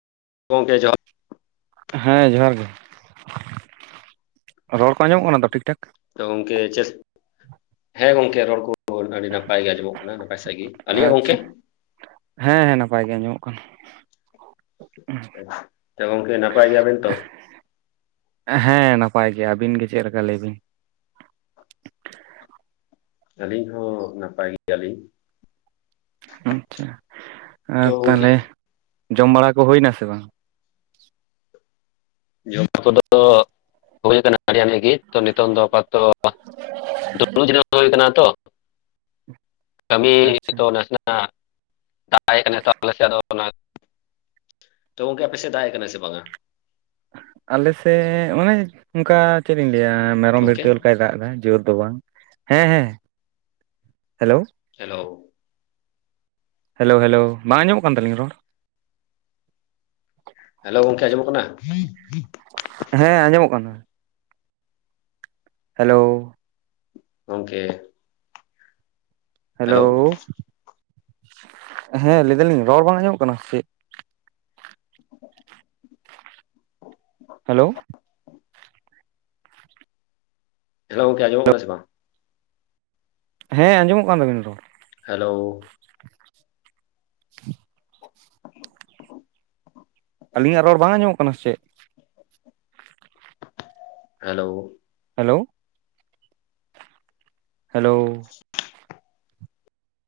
ᱜᱚᱝᱠᱮ ᱡᱚᱦᱟᱨ ᱦᱮᱸ ᱡᱚᱦᱟᱨ ᱜᱮ ᱨᱚᱲ ᱠᱚ ᱟᱸᱡᱚᱢᱚᱜ ᱠᱟᱱᱟ ᱛᱚ ᱴᱷᱤᱠ ᱴᱷᱟᱠ ᱛᱚ ᱜᱚᱝᱠᱮ ᱪᱮᱥ ᱦᱮᱸ ᱜᱚᱝᱠᱮ ᱨᱚᱲ ᱠᱚ [unintelligible] ᱟᱹᱰᱤ ᱱᱟᱯᱟᱭ ᱜᱮ ᱟᱸᱡᱚᱢᱚᱜ ᱠᱟᱱᱟ ᱱᱟᱯᱟᱭ ᱥᱟᱹᱦᱤᱡ ᱜᱮ ᱟᱞᱤᱧᱭᱟᱜ ᱟᱪᱪᱷᱟ ᱜᱚᱝᱠᱮ ᱦᱮᱸ ᱦᱮᱸ ᱱᱟᱯᱟᱭ ᱜᱮ ᱟᱸᱡᱚᱢᱚᱜ ᱠᱟᱱᱟ ᱛᱚ ᱜᱚᱝᱠᱮ ᱱᱟᱯᱟᱭ ᱜᱮᱭᱟᱵᱮᱱ ᱛᱚ [unintelligible] [inaudible] ᱦᱮᱸ ᱱᱟᱯᱟᱭ ᱜᱮᱭᱟ ᱟᱹᱵᱤᱱ ᱜᱮ ᱪᱮᱫᱮ ᱞᱮᱠᱟ ᱞᱟᱹᱭ ᱵᱤᱱ ᱟᱹᱞᱤᱧ ᱦᱚᱸ ᱱᱟᱯᱟᱭ ᱜᱮᱭᱟᱞᱤᱧ ᱟᱪᱪᱷᱟ ᱛᱚ ᱟᱨ ᱜᱚᱝᱠᱮ ᱛᱟᱦᱞᱮ ᱡᱚᱢ ᱵᱟᱲᱟ ᱠᱚ ᱦᱩᱭ ᱱᱟ ᱥᱮ ᱵᱟᱝ ᱡᱚᱢ ᱠᱚᱫᱚ ᱦᱳᱭ ᱟᱠᱟᱱᱟ ᱵᱟᱨᱭᱟ ᱜᱮ ᱛᱚ ᱱᱤᱛᱚᱝ ᱫᱚ ᱟᱯᱟᱛᱛᱚ ᱫᱩᱲᱩᱵ ᱡᱤᱨᱟᱣ ᱦᱩᱭ ᱠᱟᱱᱟ ᱛᱚ ᱠᱟᱹᱢᱤ ᱟᱪᱪᱷᱟ ᱛᱚ ᱱᱟᱥᱮᱱᱟᱜ ᱫᱟᱭ ᱠᱟᱱᱟ ᱛ ᱟᱞᱮ ᱥᱮ ᱟᱫᱚ ᱚᱱᱟ [unintelligible] ᱛᱚ ᱜᱚᱝᱠᱮ ᱟᱯᱮᱥᱮᱫ ᱫᱟᱜ ᱮ ᱠᱟᱱᱟᱭ ᱥᱮ ᱵᱟᱝ-ᱟ ᱟᱞᱮᱥᱮᱫ ᱚᱱᱮ ᱚᱱᱠᱟ ᱪᱮᱫ ᱤᱧ ᱞᱟᱹᱭᱟ ᱢᱮᱨᱚᱢ ᱜᱚᱝᱠᱮ ᱵᱷᱲᱠᱟᱹᱣ ᱞᱮᱠᱟᱭ ᱫᱟᱜ ᱮ ᱫᱟᱭ ᱡᱳᱨ ᱫᱚ ᱵᱟᱝ ᱦᱮᱸ ᱦᱮᱸ ᱦᱮᱞᱳ ᱦᱮᱞᱳ ᱦᱮᱞᱳ ᱦᱮᱞᱳ ᱵᱟᱝ ᱟᱡᱚᱢᱚᱜ ᱠᱟᱱ ᱛᱟᱹᱞᱤᱧ-ᱟ ᱨᱚᱲ ᱦᱮᱞᱳ ᱜᱚᱝᱠᱮ ᱟᱸᱡᱚᱢᱚᱜ ᱠᱟᱱᱟ ᱦᱮᱸ ᱟᱸᱡᱚᱢᱚᱜ ᱠᱟᱱᱟ ᱦᱮᱞᱳ ᱜᱚᱝᱠᱮ ᱦᱮᱞᱳ᱾ ᱦᱮᱸ ᱞᱟᱹᱭ ᱫᱟᱞᱤᱧ ᱨᱚᱲ ᱵᱟᱝ ᱟᱸᱡᱚᱢᱚᱜ ᱠᱟᱱᱟ ᱥᱮ? ᱦᱮᱞᱳ᱾ ᱦᱮᱞᱳ ᱜᱚᱝᱠᱮ ᱟᱡᱚᱢᱚᱜ ᱠᱟᱱᱟ ᱥᱮ ᱵᱟᱝ? ᱦᱮᱸ ᱟᱸᱡᱚᱢᱚᱜ ᱠᱟᱱ ᱛᱟᱹᱵᱤᱱᱟ ᱨᱚᱲ᱾ ᱦᱮᱞᱳ᱾ [inaudible] ᱟᱹᱞᱤᱧᱟᱜ ᱨᱚᱲ ᱵᱟᱝ ᱟᱸᱡᱚᱢᱚᱜ ᱠᱟᱱᱟ ᱥᱮᱪᱮᱫ? ᱦᱮᱞᱳ᱾ ᱦᱮᱞᱳ᱾ ᱦᱮᱞᱳ᱾